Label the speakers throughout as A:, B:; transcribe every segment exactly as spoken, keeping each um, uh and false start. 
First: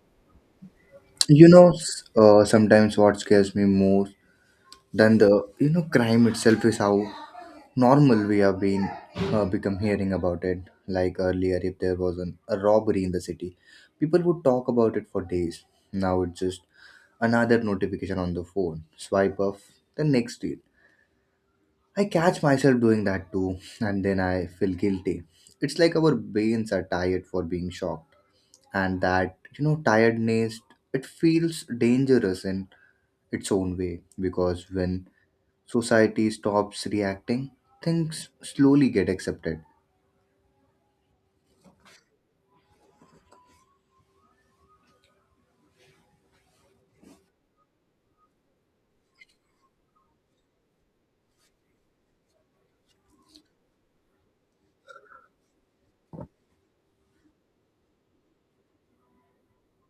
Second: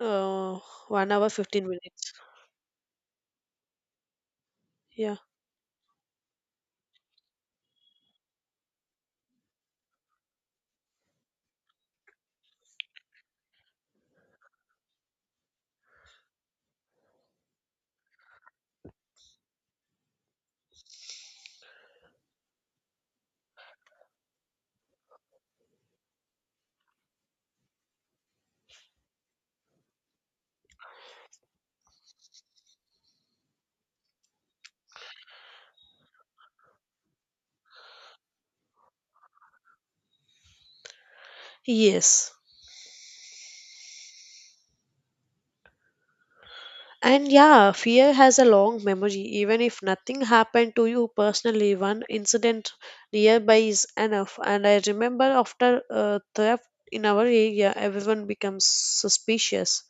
A: Uh, one hour,
B: You
A: fifteen
B: know, s-
A: minutes.
B: uh, sometimes what scares me more
A: Yeah.
B: than the you know crime itself is how normal we have been uh, become hearing about it. Like earlier, if there was an, a robbery in the city, people would talk about it for days. Now it's just another notification on the phone. Swipe off the next deal. I catch myself doing that too, and then I feel guilty. It's like our brains are tired for being shocked, and that you know tiredness, it feels dangerous and its own way because when society stops reacting, things slowly get accepted.
A: Yes. And yeah, fear has a long memory. Even if nothing happened to you personally, one incident nearby is enough. And I remember after a theft in our area, everyone becomes suspicious.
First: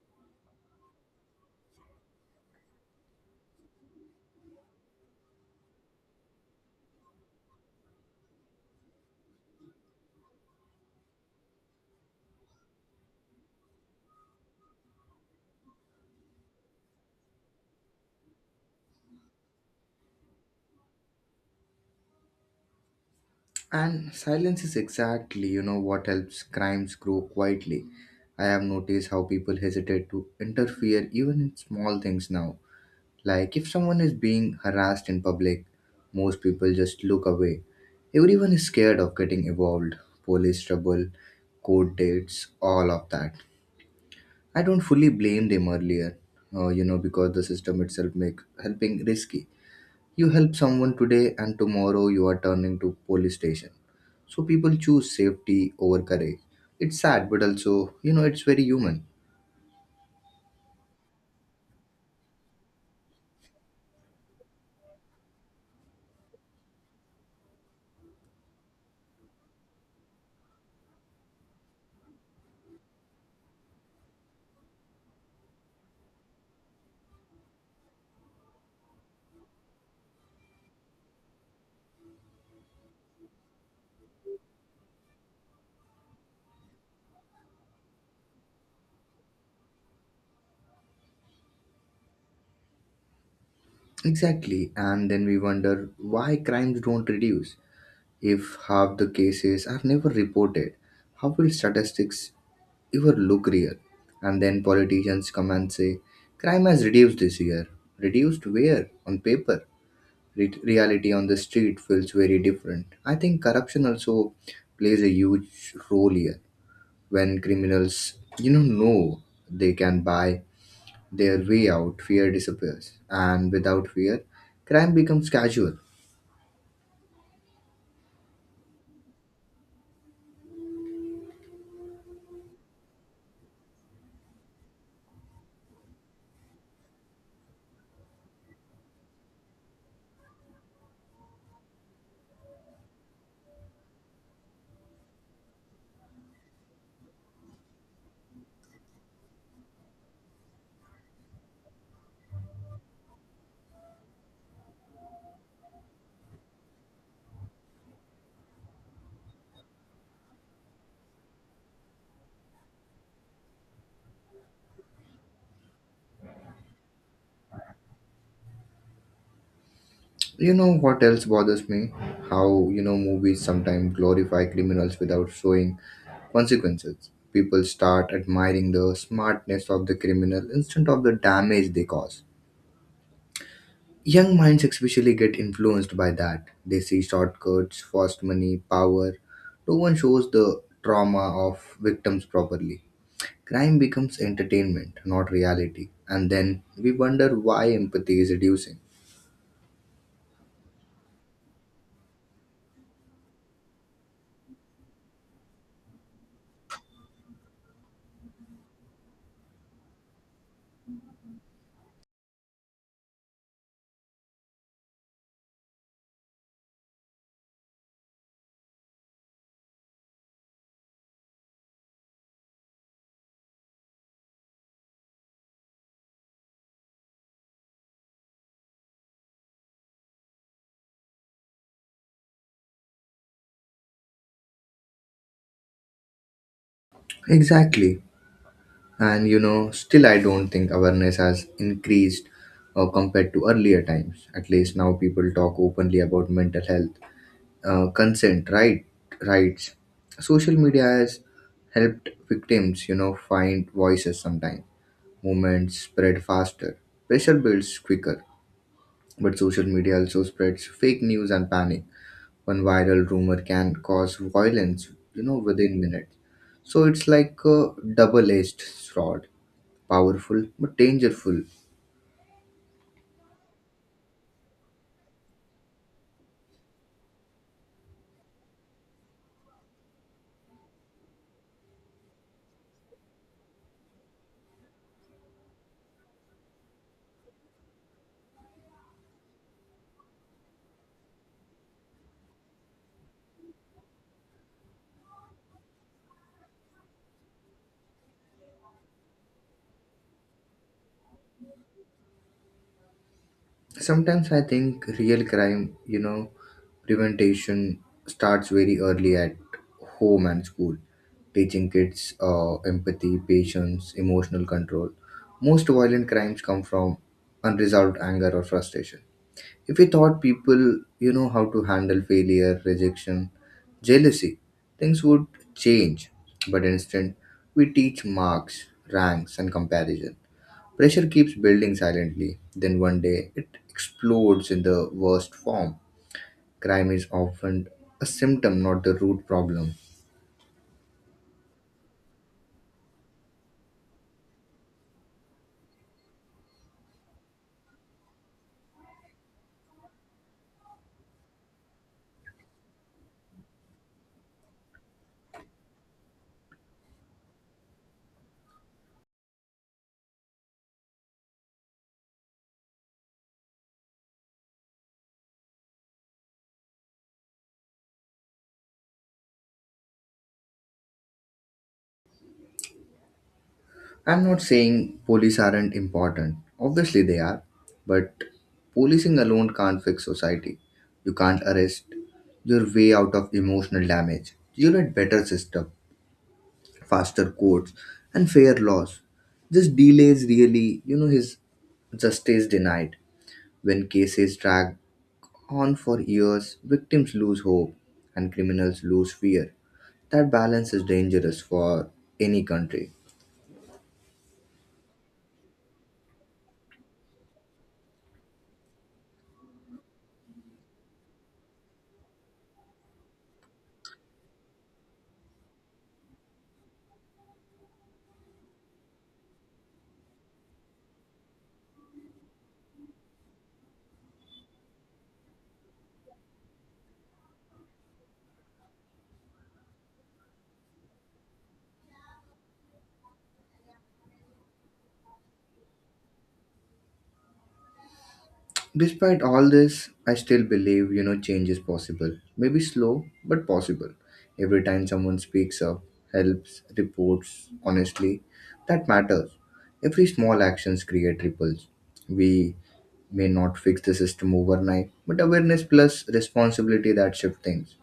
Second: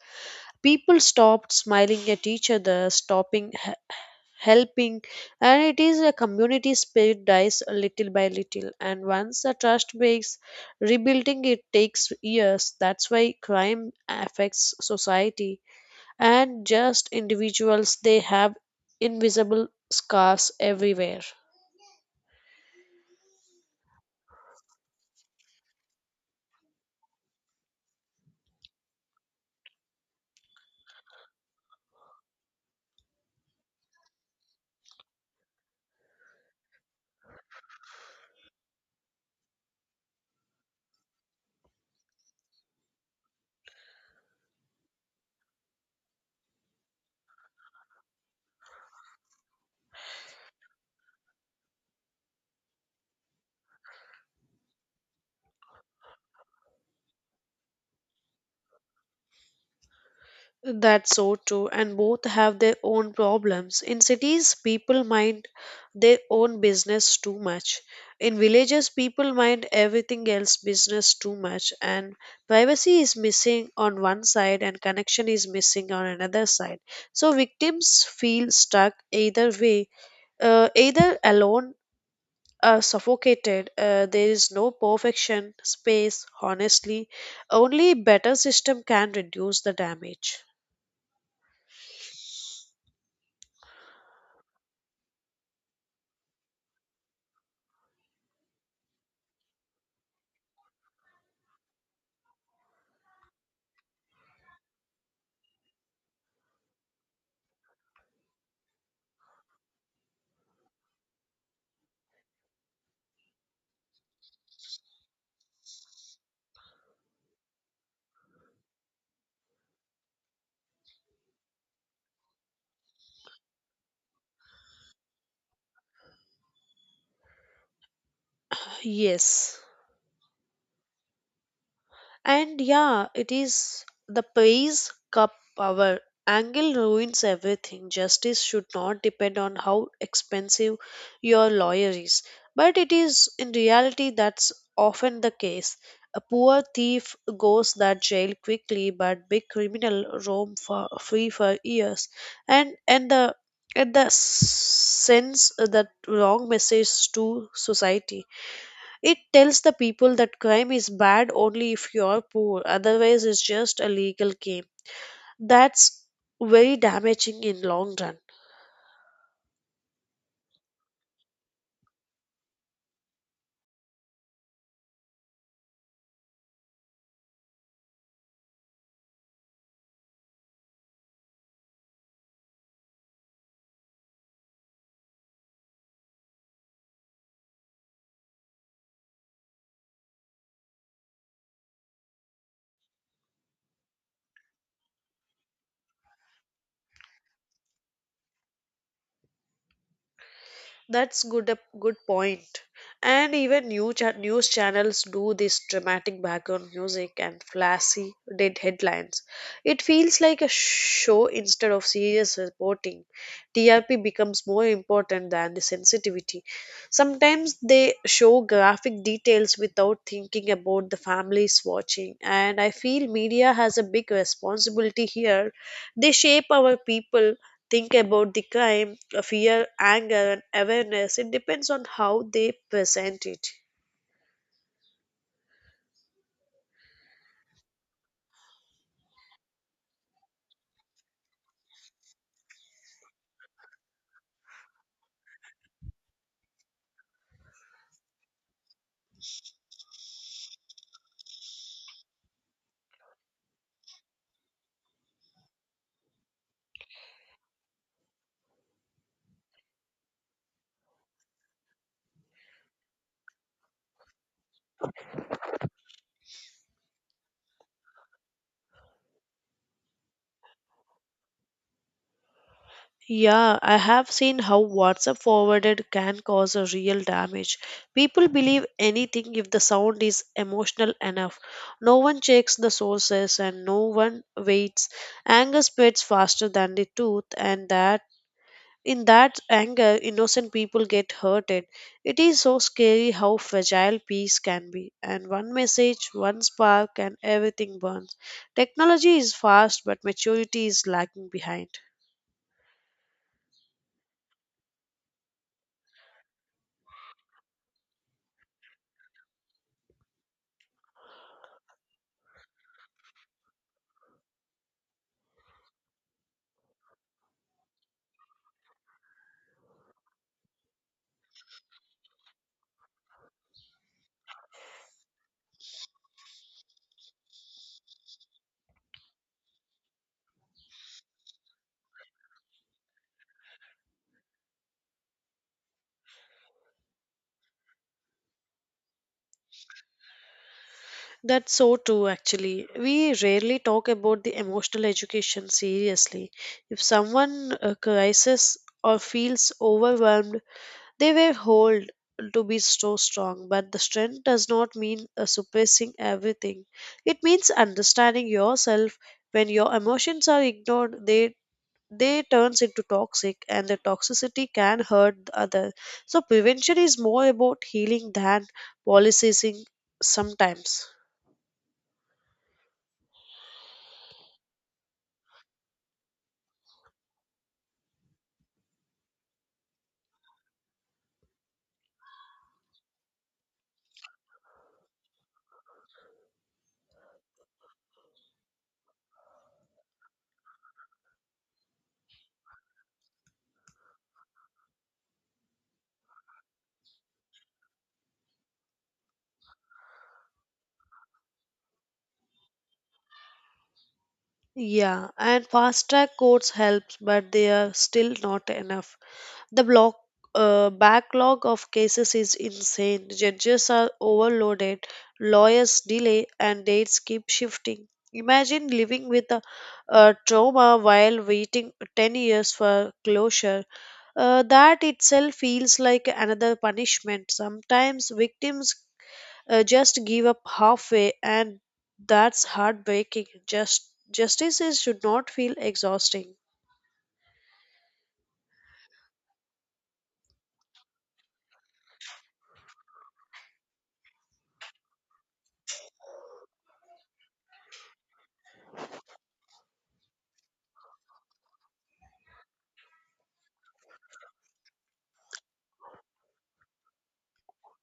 A: People stopped smiling at each other, stopping helping, and it is a community spirit dies little by little. And once the trust breaks, rebuilding it takes years. That's why crime affects society and just individuals. They have invisible scars everywhere.
B: And silence is exactly you know what helps crimes grow quietly. I have noticed how people hesitate to interfere even in small things now. Like if someone is being harassed in public, most people just look away. Everyone is scared of getting involved, police trouble, court dates, all of that. I don't fully blame them earlier, uh, you know, because the system itself makes helping risky. You help someone today, and tomorrow you are turning to police station. So people choose safety over courage. It's sad, but also, you know, it's very human.
A: That's so true, and both have their own problems. In cities, people mind their own business too much. In villages, people mind everything else business too much, and privacy is missing on one side, and connection is missing on another side. So victims feel stuck either way, uh, either alone. Or suffocated, uh, there is no perfection, space, honestly. Only better system can reduce the damage.
B: Exactly, and then we wonder why crimes don't reduce. If half the cases are never reported, how will statistics ever look real? And then politicians come and say, crime has reduced this year. Reduced where? On paper re- reality on the street feels very different. I think corruption also plays a huge role here. When criminals, you know, know they can buy their way out, fear disappears, and without fear, crime becomes casual.
A: Yes. And yeah, it is the pays cup power. Angle ruins everything. Justice should not depend on how expensive your lawyer is. But it is in reality that's often the case. A poor thief goes that jail quickly, but big criminal roam for free for years. And and the and the sense that wrong message to society. It tells the people that crime is bad only if you are poor, otherwise it's just a legal game. That's very damaging in long run.
B: You know what else bothers me? How you know movies sometimes glorify criminals without showing consequences. People start admiring the smartness of the criminal instead of the damage they cause. Young minds especially get influenced by that. They see shortcuts, fast money, power. No one shows the trauma of victims properly. Crime becomes entertainment, not reality. And then we wonder why empathy is reducing.
A: That's good a good point. And even new cha- news channels do this dramatic background music and flashy dead headlines. It feels like a show instead of serious reporting. T R P becomes more important than the sensitivity. Sometimes they show graphic details without thinking about the families watching, and I feel media has a big responsibility here. They shape our people think about the crime, uh, fear, anger, and awareness. It depends on how they present it.
B: Exactly. And you know, still I don't think awareness has increased uh, compared to earlier times. At least now people talk openly about mental health, uh, consent right rights. Social media has helped victims you know find voices sometimes. Movements spread faster, pressure builds quicker, but social media also spreads fake news and panic. One viral rumor can cause violence you know within minutes. So it's like a double-edged sword, powerful but dangerous.
A: Yeah, I have seen how WhatsApp forwarded can cause a real damage. People believe anything if the sound is emotional enough. No one checks the sources and no one waits. Anger spreads faster than the truth, and that in that anger, innocent people get hurted. It is so scary how fragile peace can be. And one message, one spark, and everything burns. Technology is fast, but maturity is lagging behind.
B: Sometimes I think real crime, you know, prevention starts very early at home and school, teaching kids uh, empathy, patience, emotional control. Most violent crimes come from unresolved anger or frustration. If we taught people, you know, how to handle failure, rejection, jealousy, things would change. But instead, we teach marks, ranks, and comparison. Pressure keeps building silently, then one day it explodes in the worst form. Crime is often a symptom, not the root problem.
A: That's so true, actually. We rarely talk about the emotional education seriously. If someone uh, crisis or feels overwhelmed, they were hold to be so strong, but the strength does not mean uh, suppressing everything. It means understanding yourself. When your emotions are ignored, they they turns into toxic, and the toxicity can hurt the other. So prevention is more about healing than policing sometimes.
B: I'm not saying police aren't important. Obviously, they are. But policing alone can't fix society. You can't arrest your way out of emotional damage. You need better system, faster courts, and fair laws. This delays really, you know, his justice denied. When cases drag on for years, victims lose hope and criminals lose fear. That balance is dangerous for any country.
A: Yeah, and fast track courts helps, but they are still not enough. The block uh, backlog of cases is insane. Judges are overloaded, lawyers delay, and dates keep shifting. Imagine living with a, a trauma while waiting ten years for closure. Uh, that itself feels like another punishment. Sometimes victims uh, just give up halfway, and that's heartbreaking. Just justice is, should not feel exhausting.
B: Despite all this, I still believe you know change is possible. Maybe slow, but possible. Every time someone speaks up, helps, reports honestly, that matters. Every small actions create ripples. We may not fix the system overnight, but awareness plus responsibility that shift things.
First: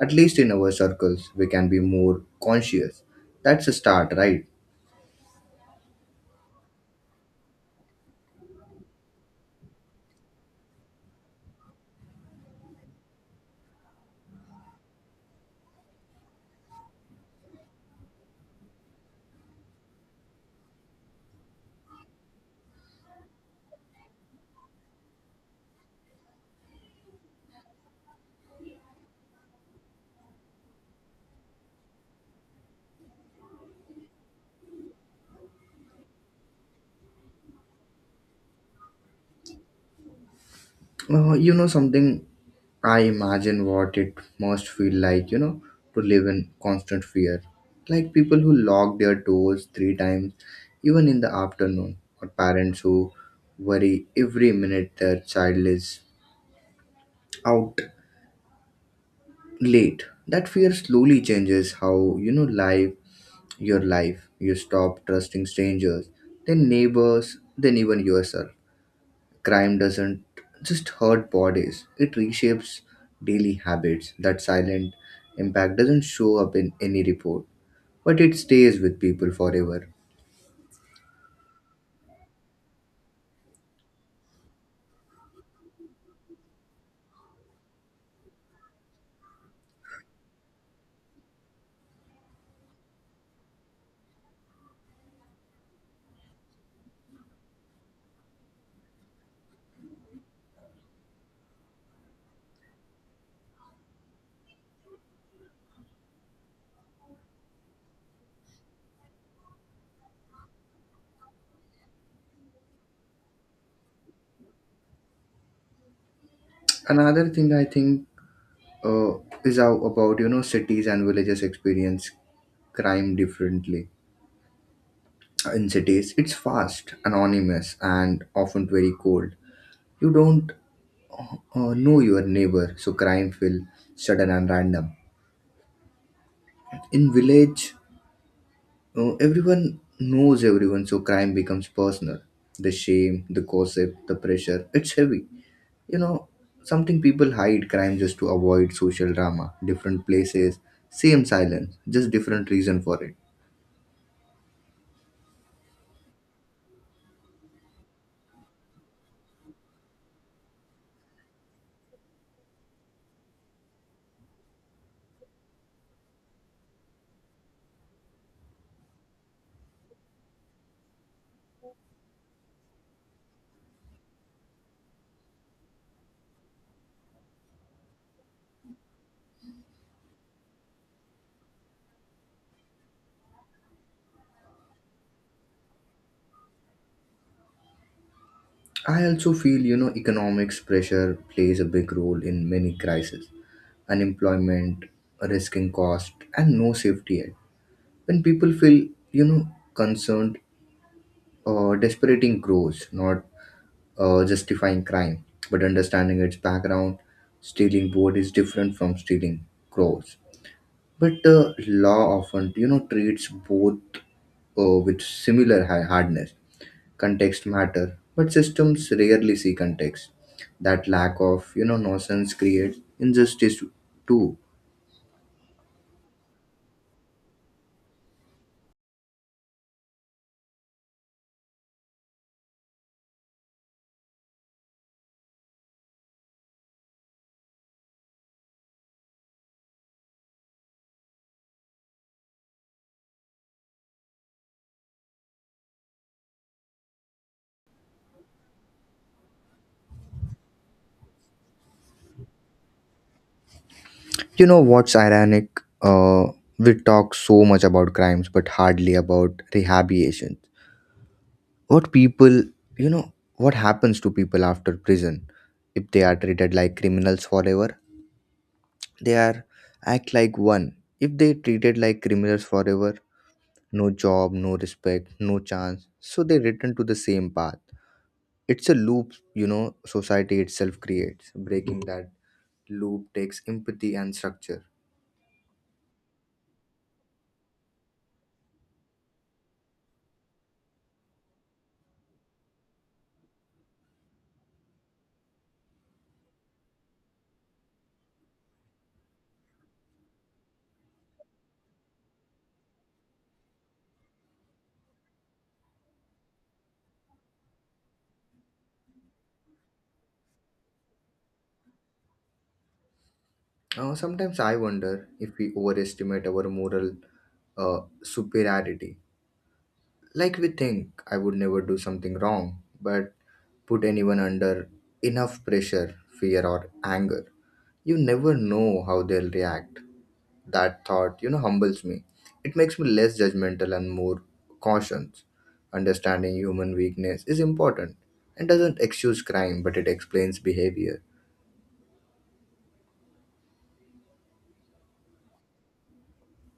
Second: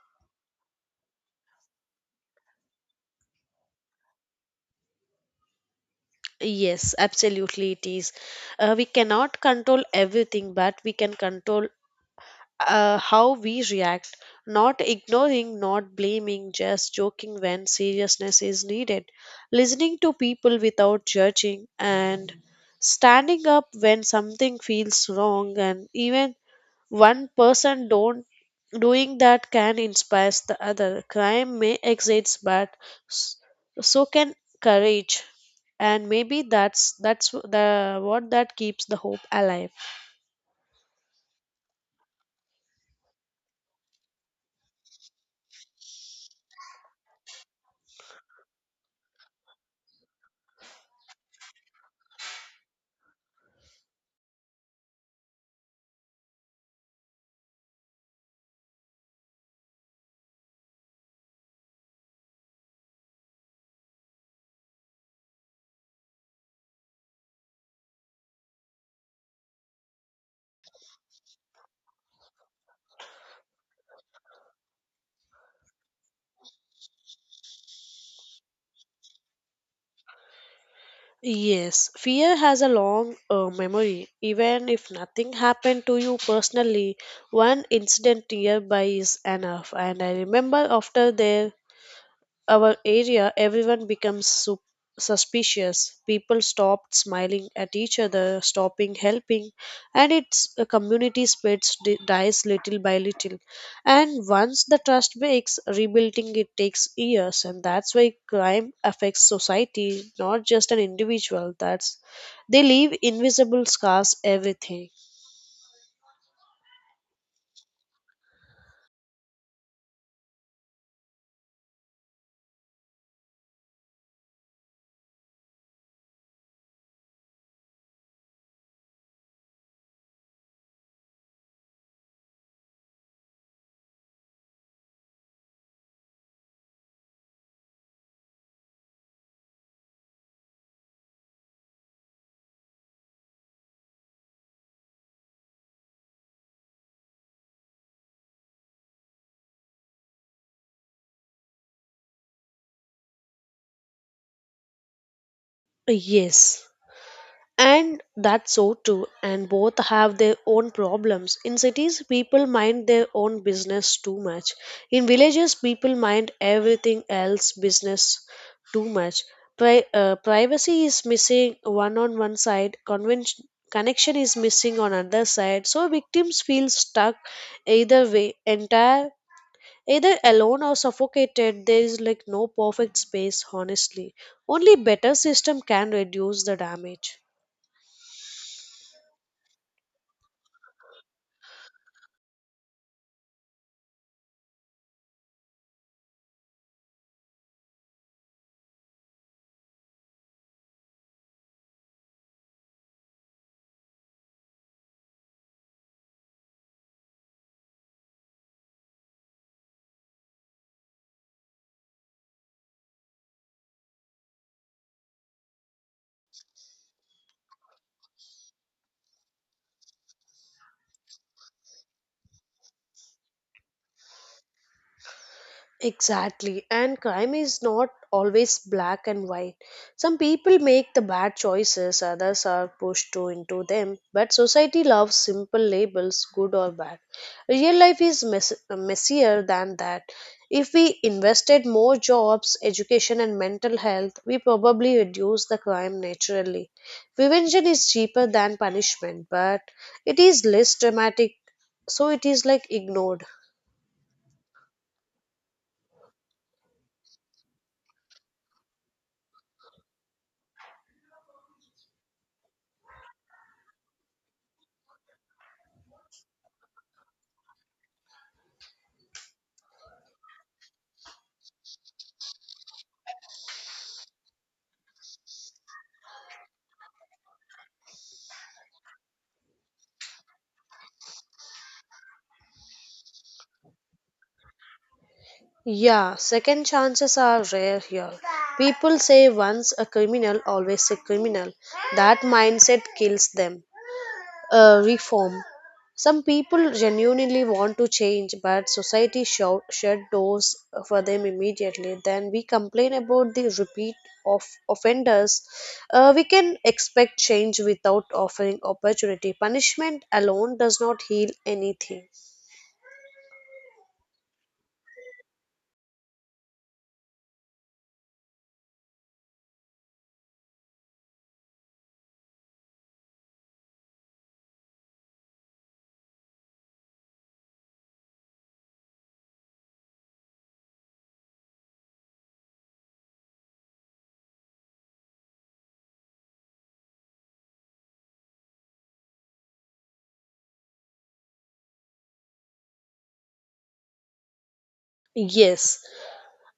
B: At least in our circles, we can be more conscious. That's a start, right?
A: Yes, absolutely, it is. Uh, we cannot control everything, but we can control uh, how we react. Not ignoring, not blaming, just joking when seriousness is needed. Listening to people without judging, and standing up when something feels wrong, and even one person don't doing that can inspire the other. Crime may exist, but s- so can courage. And maybe that's that's the what that keeps the hope alive.
B: Uh, you know something, I imagine what it must feel like, you know, to live in constant fear. Like people who lock their doors three times, even in the afternoon, or parents who worry every minute their child is out late. That fear slowly changes how, you know, life your life. You stop trusting strangers, then neighbors, then even yourself. Crime doesn't just hurt bodies, it reshapes daily habits. That silent impact doesn't show up in any report, but it stays with people forever.
A: Yes, fear has a long uh, memory. Even if nothing happened to you personally, one incident nearby is enough. And I remember after there our area, everyone becomes sup- suspicious. People stopped smiling at each other, stopping helping, and its a community spreads di- dies little by little. And once the trust breaks, rebuilding it takes years, and that's why crime affects society, not just an individual. That's they leave invisible scars. Everything.
B: Another thing I think, uh, is how about you know cities and villages experience crime differently. In cities, it's fast, anonymous, and often very cold. You don't or know your neighbor, so crime feel sudden and random in village, uh, everyone knows everyone, so crime becomes personal. The shame, the gossip, the pressure, it's heavy. You know something, people hide crime just to avoid social drama. Different places, same silence, just different reason for it.
A: Yes. And that's so too, and both have their own problems. In cities, people mind their own business too much. In villages, people mind everything else business too much. Pri- uh, privacy is missing one on one side, convention connection is missing on other side. So victims feel stuck either way, entire either alone or suffocated. There is like no perfect space, honestly. Only better system can reduce the damage.
B: I also feel you know economics pressure plays a big role in many crises, unemployment, risking cost, and no safety yet. When people feel you know concerned, uh, desperating grows, not uh, justifying crime, but understanding its background. Stealing board is different from stealing crows, but the law often you know treats both uh, with similar ha- hardness. Context matter, but systems rarely see context. That lack of you know nonsense creates injustice too.
A: Exactly. And crime is not always black and white. Some people make the bad choices, others are pushed to into them. But society loves simple labels, good or bad. Real life is mess- messier than that. If we invested more jobs, education, and mental health, we probably reduce the crime naturally. Prevention is cheaper than punishment, but it is less dramatic, so it is like ignored.
B: You know what's ironic? Uh, we talk so much about crimes, but hardly about rehabilitation. What people, you know, what happens to people after prison if they are treated like criminals forever? They are act like one. If they treated like criminals forever, no job, no respect, no chance. So they return to the same path. It's a loop, you know, society itself creates. Breaking that loop takes empathy and structure.
A: Yeah, second chances are rare here. People say once a criminal, always a criminal. That mindset kills them. Uh, reform. Some people genuinely want to change, but society show, shut doors for them immediately. Then we complain about the repeat of offenders. Uh, we can expect change without offering opportunity. Punishment alone does not heal anything.
B: Uh, sometimes I wonder if we overestimate our moral uh, superiority. Like we think I would never do something wrong, but put anyone under enough pressure, fear, or anger. You never know how they'll react. That thought, you know, humbles me. It makes me less judgmental and more cautious. Understanding human weakness is important and doesn't excuse crime, but it explains behavior.
A: Yes,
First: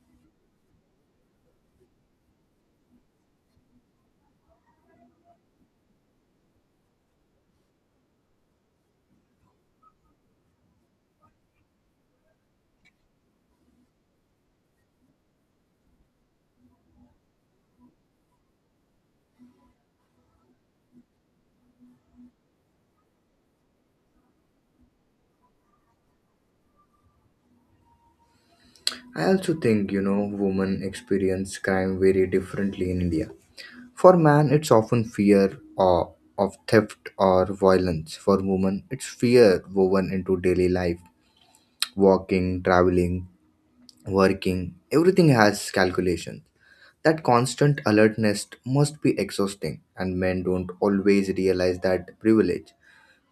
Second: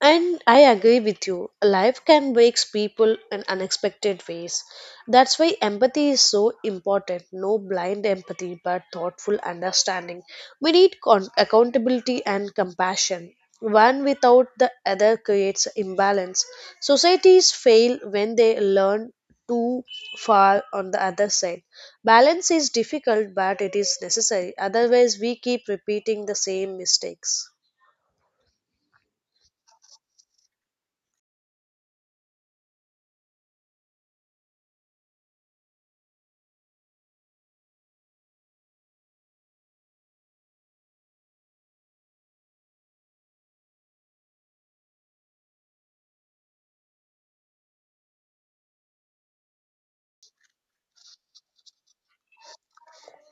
A: and I agree with you. Life can wake people in unexpected ways. That's why empathy is so important. No blind empathy, but thoughtful understanding. We need con- accountability and compassion. One without the other creates imbalance. Societies fail when they learn too far on the other side. Balance is difficult, but it is necessary. Otherwise, we keep repeating the same mistakes.
B: I also think, you know, women experience crime very differently in India. For man, it's often fear or of theft or violence. For women, it's fear woven into daily life, walking, traveling, working. Everything has calculations. That constant alertness must be exhausting, and men don't always realize that privilege.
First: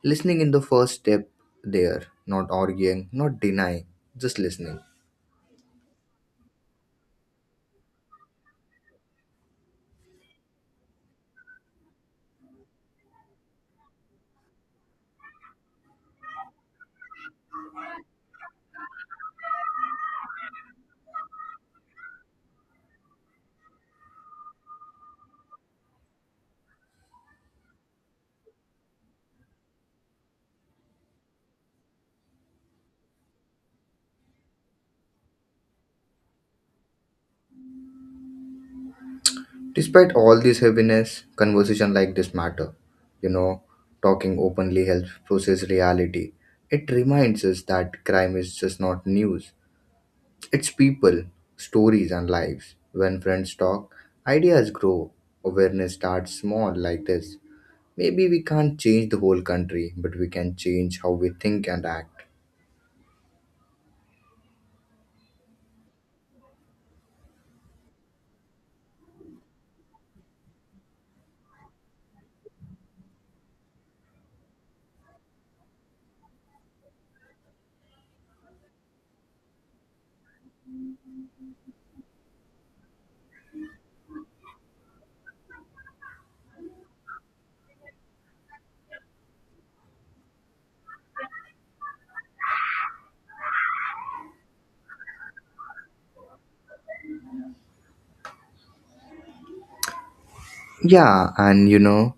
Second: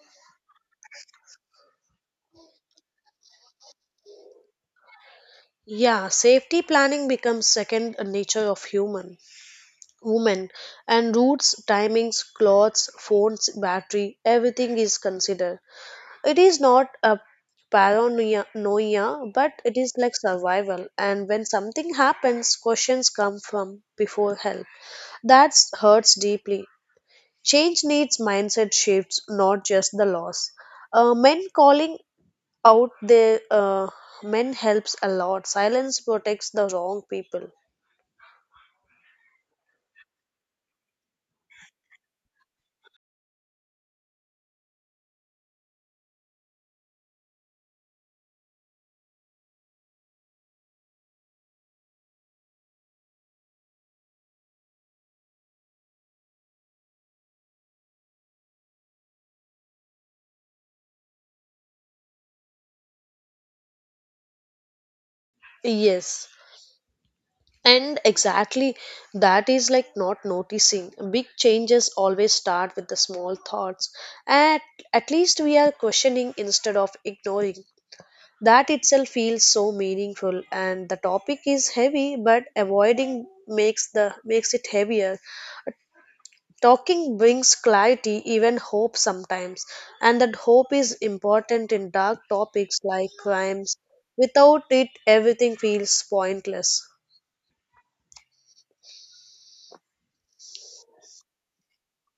B: Listening in the first step there, not arguing, not denying, just listening.
A: Yeah, safety planning becomes second nature of human women and routes, timings, clothes, phones, battery, everything is considered. It is not a paranoia noia, but it is like survival, and when something happens questions come from before help. That hurts deeply. Change needs mindset shifts, not just the loss. Uh, men calling out there uh, men helps a lot. Silence protects the wrong people.
B: Despite all this heaviness, conversation like this matter. You know, talking openly helps process reality. It reminds us that crime is just not news. It's people, stories and lives. When friends talk, ideas grow. Awareness starts small like this. Maybe we can't change the whole country, but we can change how we think and act.
A: Yes, and exactly, that is like not noticing big changes always start with the small thoughts. At at least we are questioning instead of ignoring. That itself feels so meaningful, and the topic is heavy but avoiding makes the makes it heavier. Talking brings clarity, even hope sometimes, and that hope is important in dark topics like crimes. Without it, everything feels pointless.
B: Yeah, and you know,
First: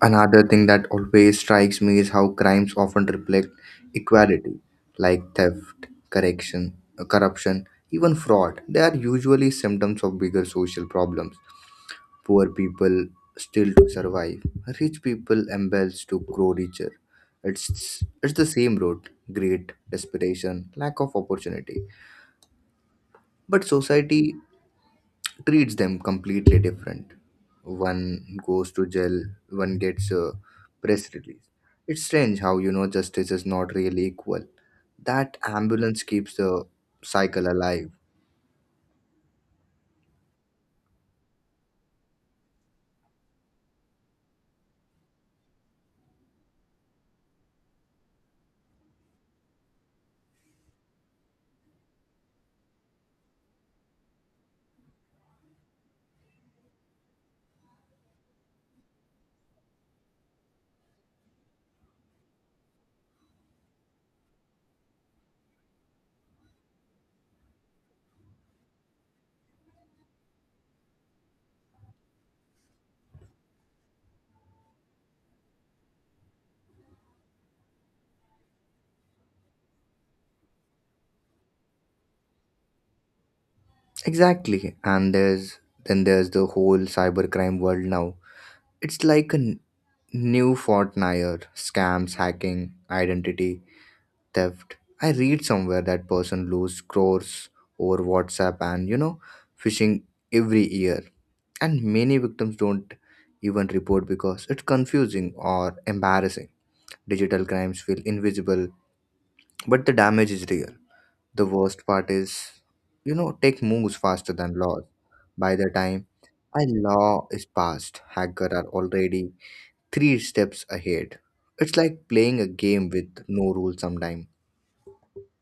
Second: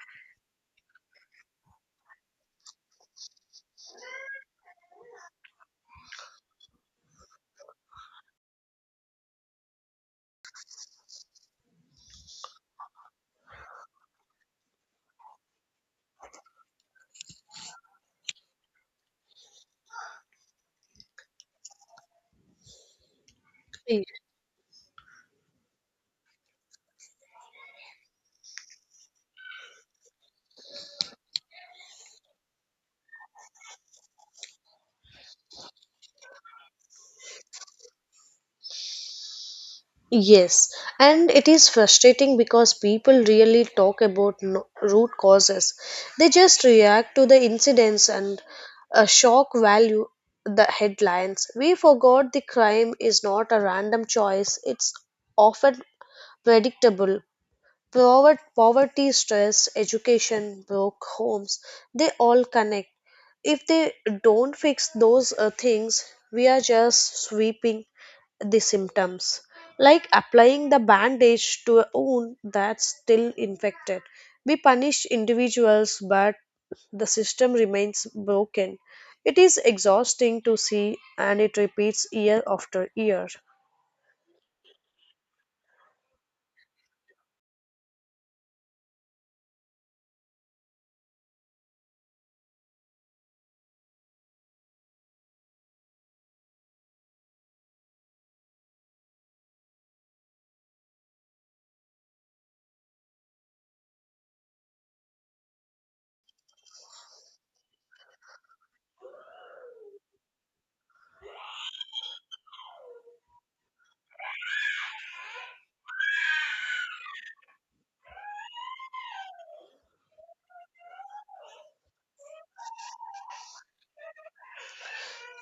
B: Another thing that always strikes me is how crimes often reflect equality, like theft, correction, uh, corruption, even fraud. They are usually symptoms of bigger social problems. Poor people still to survive, rich people embellish to grow richer. It's it's the same road: greed, desperation, lack of opportunity. But
A: Y-
B: society treats them completely different. One goes to jail, one gets a press release. It's strange how you know justice is not really equal. That ambulance keeps the cycle alive.
A: Yes, and it is frustrating because people really talk about no- root causes. They just react to the incidents and uh, shock value the headlines. We forgot the crime is not a random choice, it's often predictable. Pover- Poverty, stress, education, broke homes, they all connect. If they don't fix those uh, things, we are just sweeping the symptoms, like applying the bandage to a wound that's still infected. We punish individuals, but the system remains broken. It is exhausting to see, and it repeats year after year.
B: Exactly, and there's then there's the whole cybercrime world now. It's like a n- new Fortnite scams, hacking, identity theft. I read somewhere that person lose crores over WhatsApp and you know phishing every year, and many victims don't even report because it's confusing or embarrassing. Digital crimes feel invisible, but the damage is real. The worst part is, you know, tech moves faster than laws. By the time a law is passed, hackers are already three steps ahead. It's like playing a game with no rules sometime.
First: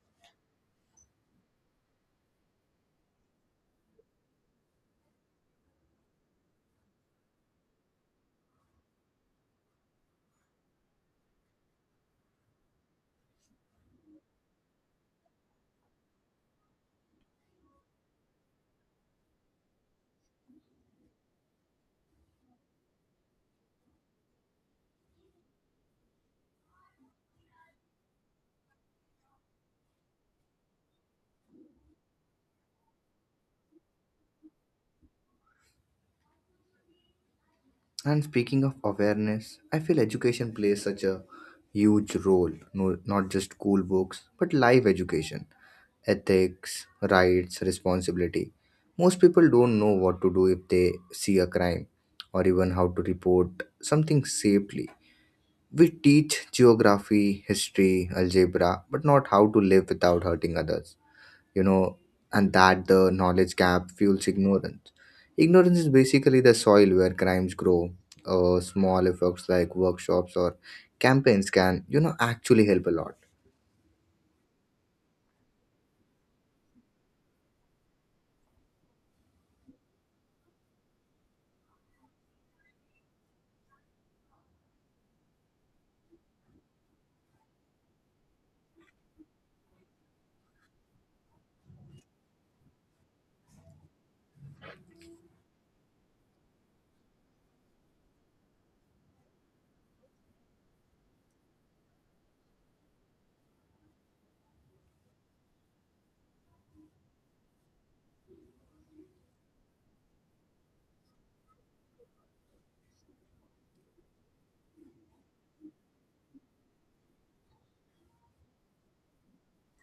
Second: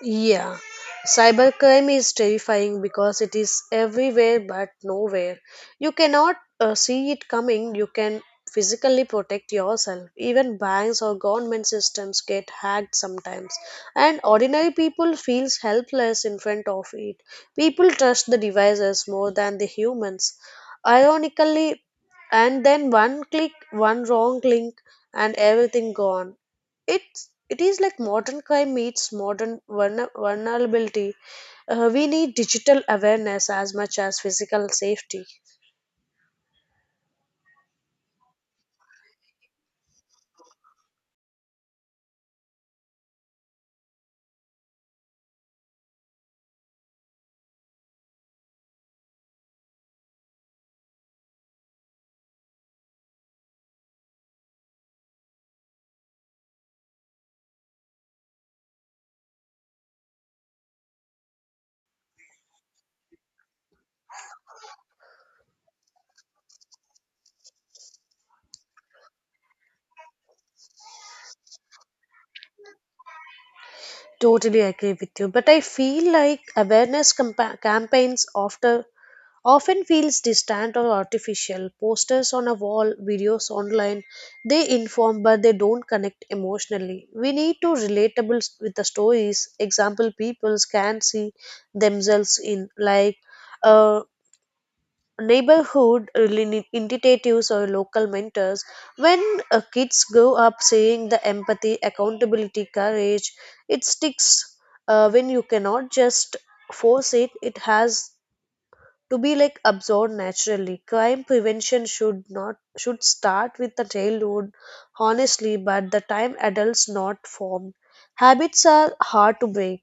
A: Yeah, cybercrime is terrifying because it is everywhere but nowhere. You cannot uh, see it coming. You can physically protect yourself. Even banks or government systems get hacked sometimes, and ordinary people feels helpless in front of it. People trust the devices more than the humans. Ironically, and then one click, one wrong link, and everything gone. It's it is like modern crime meets modern vulner- vulnerability. Uh, we need digital awareness as much as physical safety.
B: And speaking of awareness, I feel education plays such a huge role, no, not just school books, but life education, ethics, rights, responsibility. Most people don't know what to do if they see a crime or even how to report something safely. We teach geography, history, algebra, but not how to live without hurting others. You know, and that the knowledge gap fuels ignorance. Ignorance is basically the soil where crimes grow. Uh, small efforts like workshops or campaigns can, you know, actually help a lot.
A: Totally agree with you, but I feel like awareness campa- campaigns after often feels distant or artificial. Posters on a wall, videos online, they inform but they don't connect emotionally. We need to relatable s- with the stories example people can see themselves in. Like uh, neighborhood reli- initiatives or local mentors. When uh, kids grow up seeing the empathy, accountability, courage, it sticks. Uh, when you cannot just force it it has to be like absorbed naturally. Crime prevention should not should start with the childhood, honestly, but the time adults not formed habits are hard to break.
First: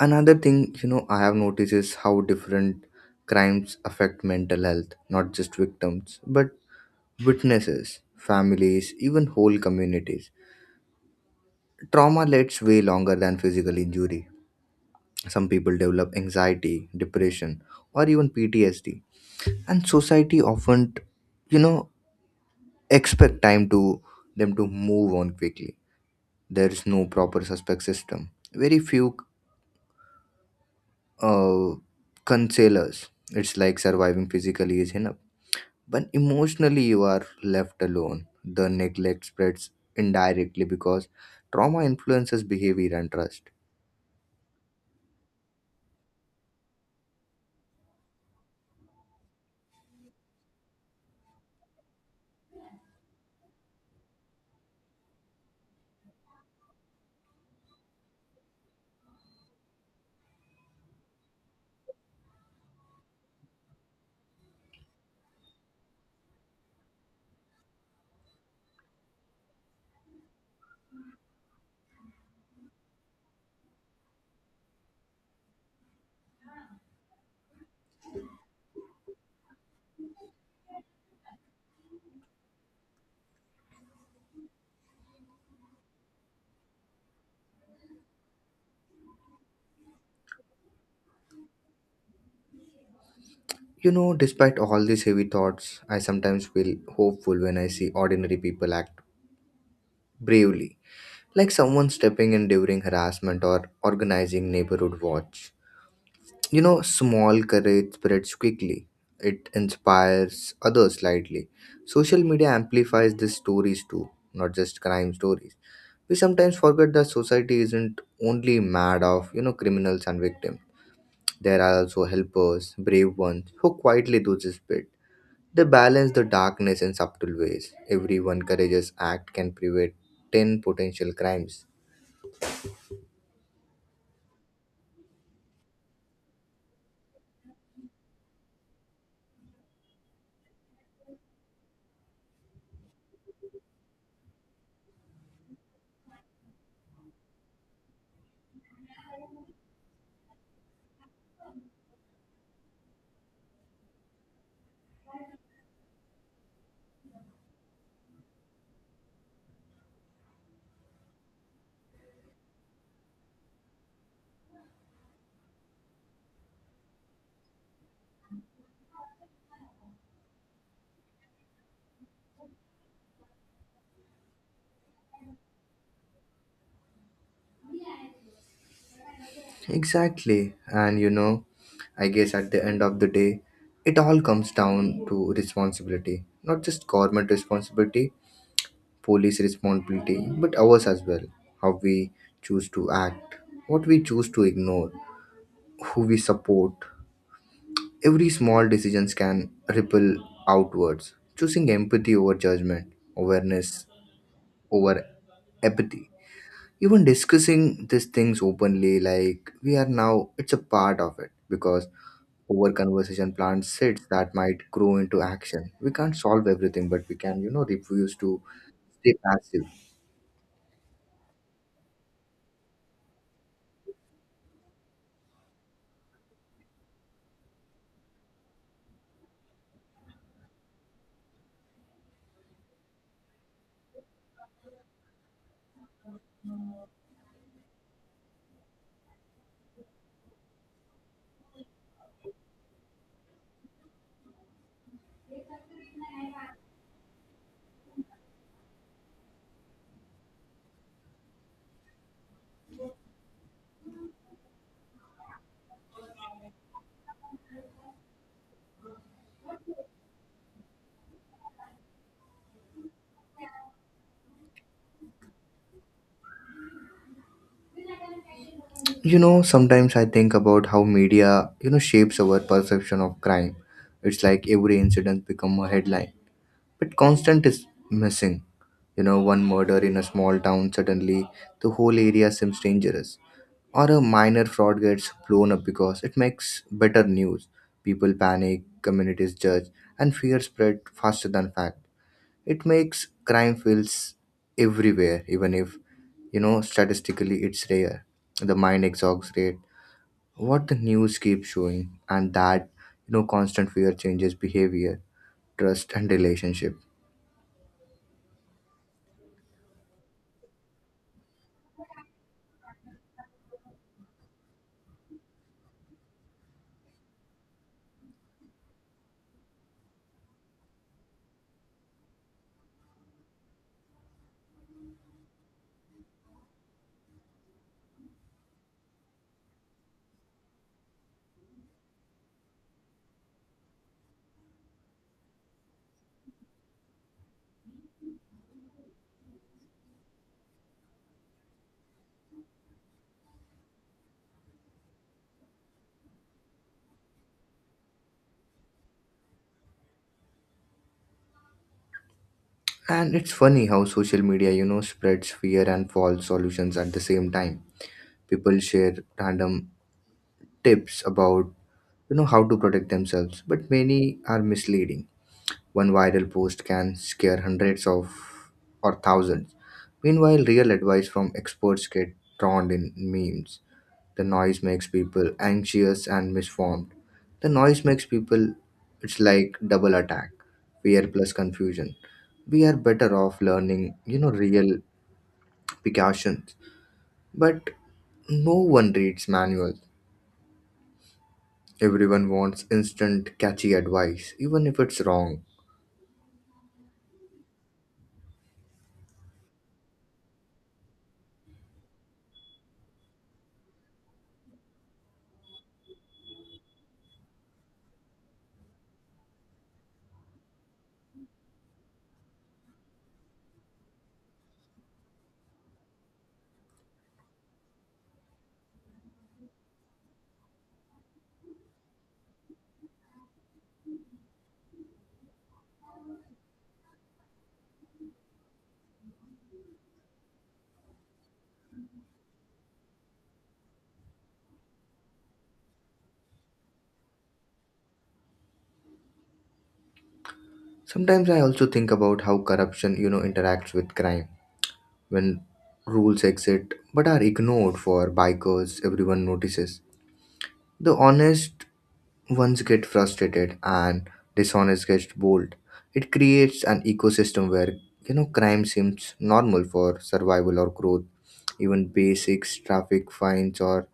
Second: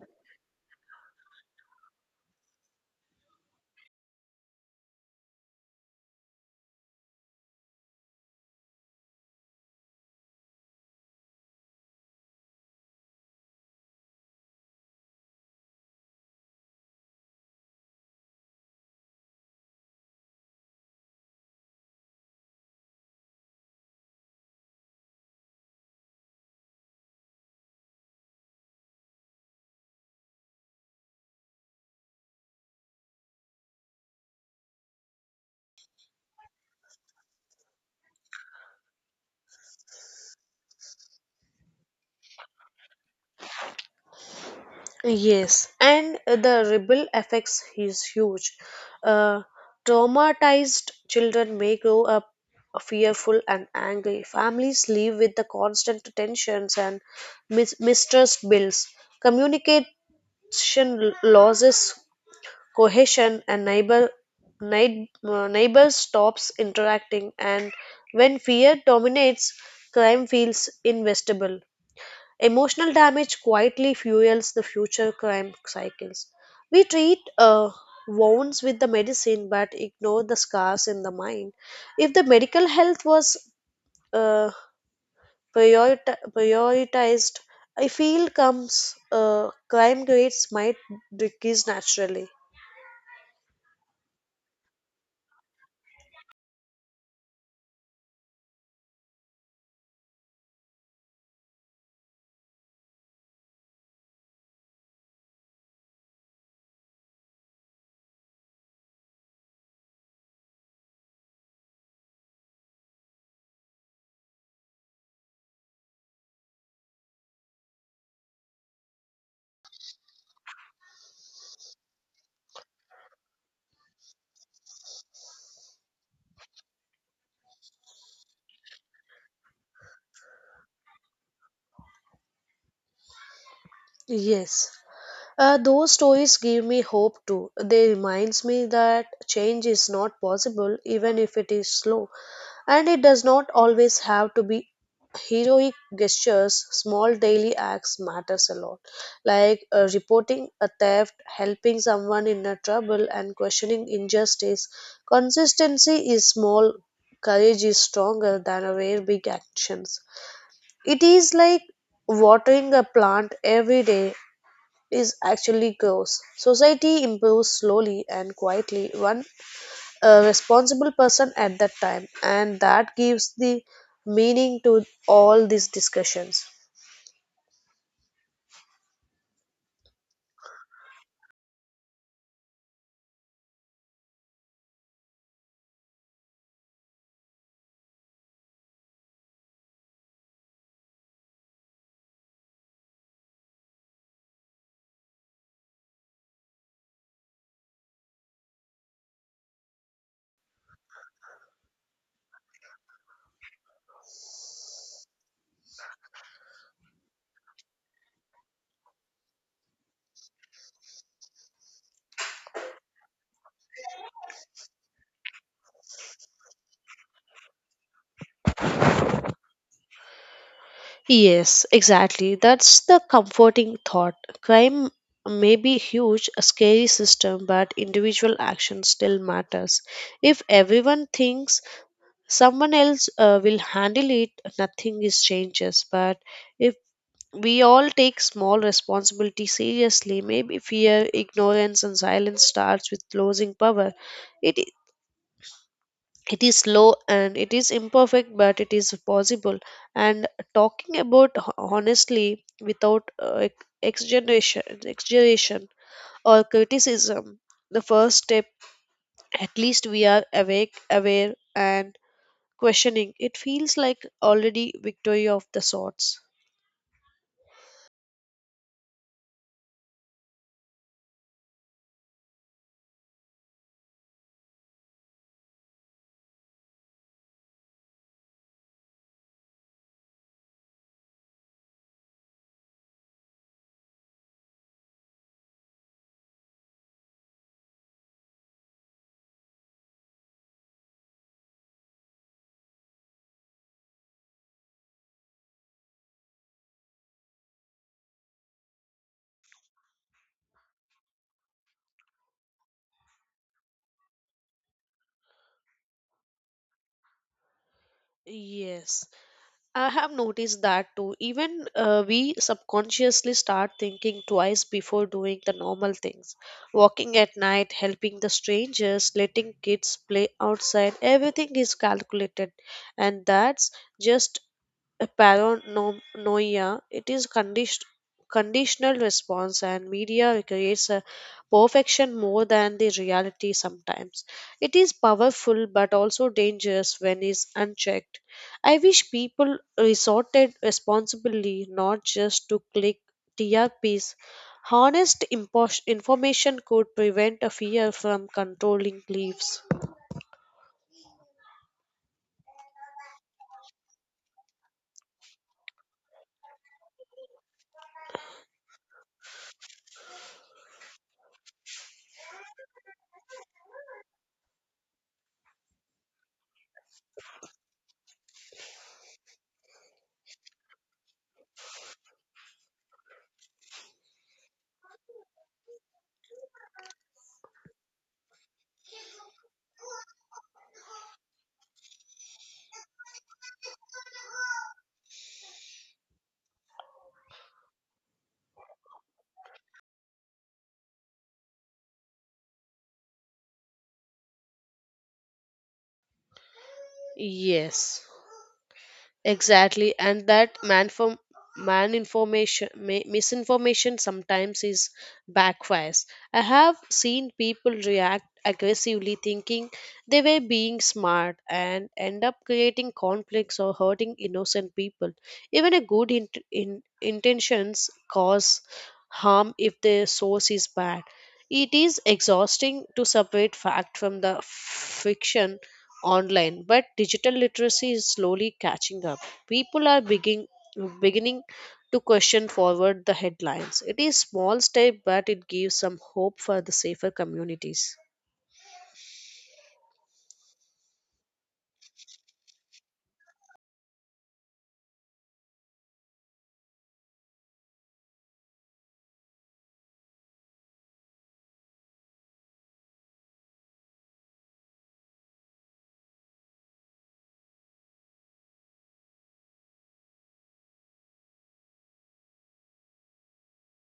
B: Another thing, you know, I have noticed is how different crimes affect mental health, not just victims, but witnesses, families, even whole communities. Trauma lasts way longer than physical injury. Some people develop anxiety, depression, or even P T S D. And society often, you know, expect time to them to move on quickly. There is no proper suspect system. Very few uh, concealers. It's like surviving physically is enough. But emotionally, you are left alone. The neglect spreads indirectly because trauma influences behavior and trust.
A: Yes, and the ripple effects is huge. Uh, traumatized children may grow up fearful and angry. Families live with the constant tensions and mis- mistrust builds. Communication l- loses cohesion, and neighbor neigh- uh, neighbors stops interacting. And when fear dominates, crime feels investable. Emotional damage quietly fuels the future crime cycles. We treat uh, wounds with the medicine but ignore the scars in the mind. If the medical health was uh, priorit- prioritized, I feel comes uh, crime rates might decrease naturally.
B: You know, despite all these heavy thoughts, I sometimes feel hopeful when I see ordinary people act bravely, like someone stepping in during harassment or organizing neighborhood watch. You know, small courage spreads quickly. It inspires others slightly. Social media amplifies these stories too, not just crime stories. We sometimes forget that society isn't only mad of you know criminals and victims. There are also helpers, brave ones who quietly do this bit. They balance the darkness in subtle ways. Every one courageous act can prevent ten potential crimes.
A: Yes. Uh, those stories give me hope too. They reminds me that change is not possible even if it is slow. And it does not always have to be heroic gestures, small daily acts matters a lot. Like uh, reporting a theft, helping someone in a trouble, and questioning injustice. Consistency is small, courage is stronger than a rare big actions. It is like watering a plant every day is actually grows. Society improves slowly and quietly, one a responsible person at that time, and that gives the meaning to all these discussions.
B: Exactly, and you know I guess at the end of the day it all comes down to responsibility, not just government responsibility, police responsibility, but ours as well. How we choose to act, what we choose to ignore, who we support. Every small decisions can ripple outwards. Choosing empathy over judgment, awareness over apathy. Even discussing these things openly, like we are now, it's a part of it because over conversation plants seeds that might grow into action. We can't solve everything, but we can, you know, refuse to stay passive.
A: Yes, exactly. That's the comforting thought. Crime may be huge, a scary system, but individual action still matters. If everyone thinks someone else uh, will handle it, nothing is changes. But if we all take small responsibility seriously, maybe fear, ignorance, and silence starts with losing power. It it is slow and it is imperfect but it is possible. And talking about ho- honestly without uh, ex- exaggeration exaggeration or criticism, the first step. At least we are awake aware and questioning. It feels like already victory of the sorts.
B: You know, sometimes I think about how media, you know, shapes our perception of crime. It's like every incident become a headline. But Constant is missing. You know, one murder in a small town, suddenly the whole area seems dangerous. Or a minor fraud gets blown up because it makes better news. People panic, communities judge, and fear spread faster than fact. It makes crime feels everywhere, even if, you know, statistically it's rare. The mind exhausts rate, what the news keeps showing, and that, you know, constant fear changes behavior, trust, and relationship.
A: Yes, I have noticed that too. Even uh, we subconsciously start thinking twice before doing the normal things. Walking at night, helping the strangers, letting kids play outside, everything is calculated. And that's just a paranoia. It is condition, conditional response, and media creates a perfection more than the reality sometimes. It is powerful but also dangerous when is unchecked. I wish people resorted responsibly, not just to click T R Ps. Honest impos- information could prevent a fear from controlling beliefs.
B: And it's funny how social media, you know, spreads fear and false solutions at the same time. People share random tips about, you know, how to protect themselves, but many are misleading. One viral post can scare hundreds of or thousands. Meanwhile, real advice from experts get drowned in memes. The noise makes people anxious and misformed. The noise makes people, it's like double attack, fear plus confusion. We are better off learning, you know, real precautions. But no one reads manuals. Everyone wants instant, catchy advice, even if it's wrong.
A: Yes. Exactly, and that man for man information mi- misinformation sometimes is backfires. I have seen people react aggressively thinking they were being smart and end up creating conflicts or hurting innocent people. Even a good int in intentions cause harm if the source is bad. It is exhausting to separate fact from the fiction online, but digital literacy is slowly catching up. People are begin, beginning to question forward the headlines. It is small step, but it gives some hope for the safer communities.
B: Sometimes I also think about how corruption, you know, interacts with crime. When rules exist but are ignored for bikers, everyone notices. The honest ones get frustrated and dishonest gets bold. It creates an ecosystem where, you know, crime seems normal for survival or growth. Even basics, traffic fines or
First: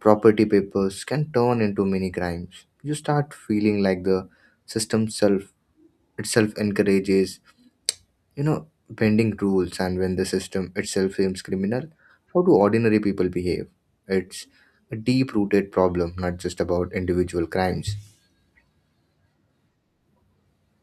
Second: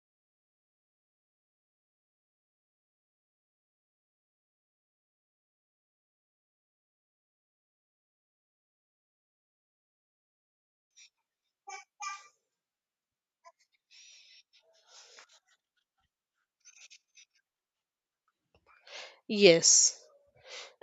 B: property papers can turn into mini crimes. You start feeling like the system self itself encourages, you know, bending rules, and when the system itself seems criminal, how do ordinary people behave? It's a deep rooted problem, not just about individual crimes.
A: Yes,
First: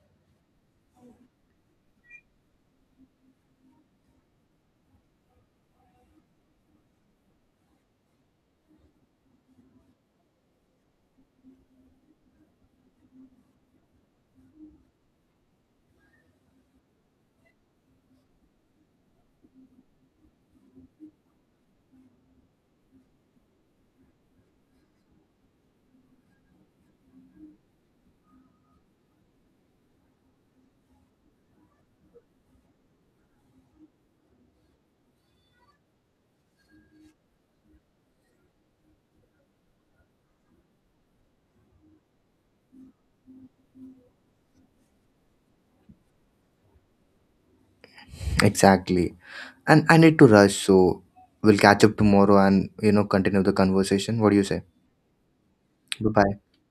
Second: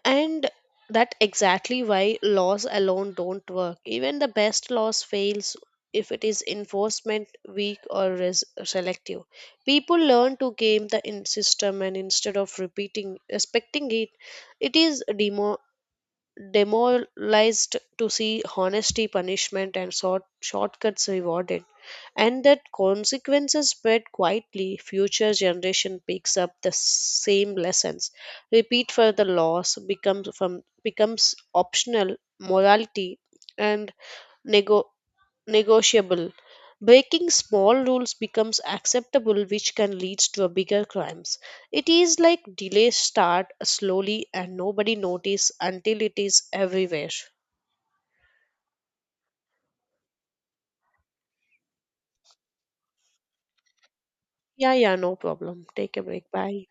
A: and that exactly why laws alone don't work. Even the best laws fails if it is enforcement weak or res- selective. People learn to game the in- system and instead of repeating respecting it, it is demo- demoralized to see honesty punishment and short, shortcuts rewarded, and that consequences spread quietly future generation picks up the same lessons. Repeat for the loss becomes from becomes optional morality and nego- negotiable. Breaking small rules becomes acceptable which can lead to a bigger crimes. It is like delay start slowly and nobody notice until it is everywhere.
B: Exactly. And I need to rush, so we'll catch up tomorrow and you know continue the conversation. What do you say?
A: Yeah, yeah, no problem. Take a
B: Bye
A: break.
B: bye.
A: Bye.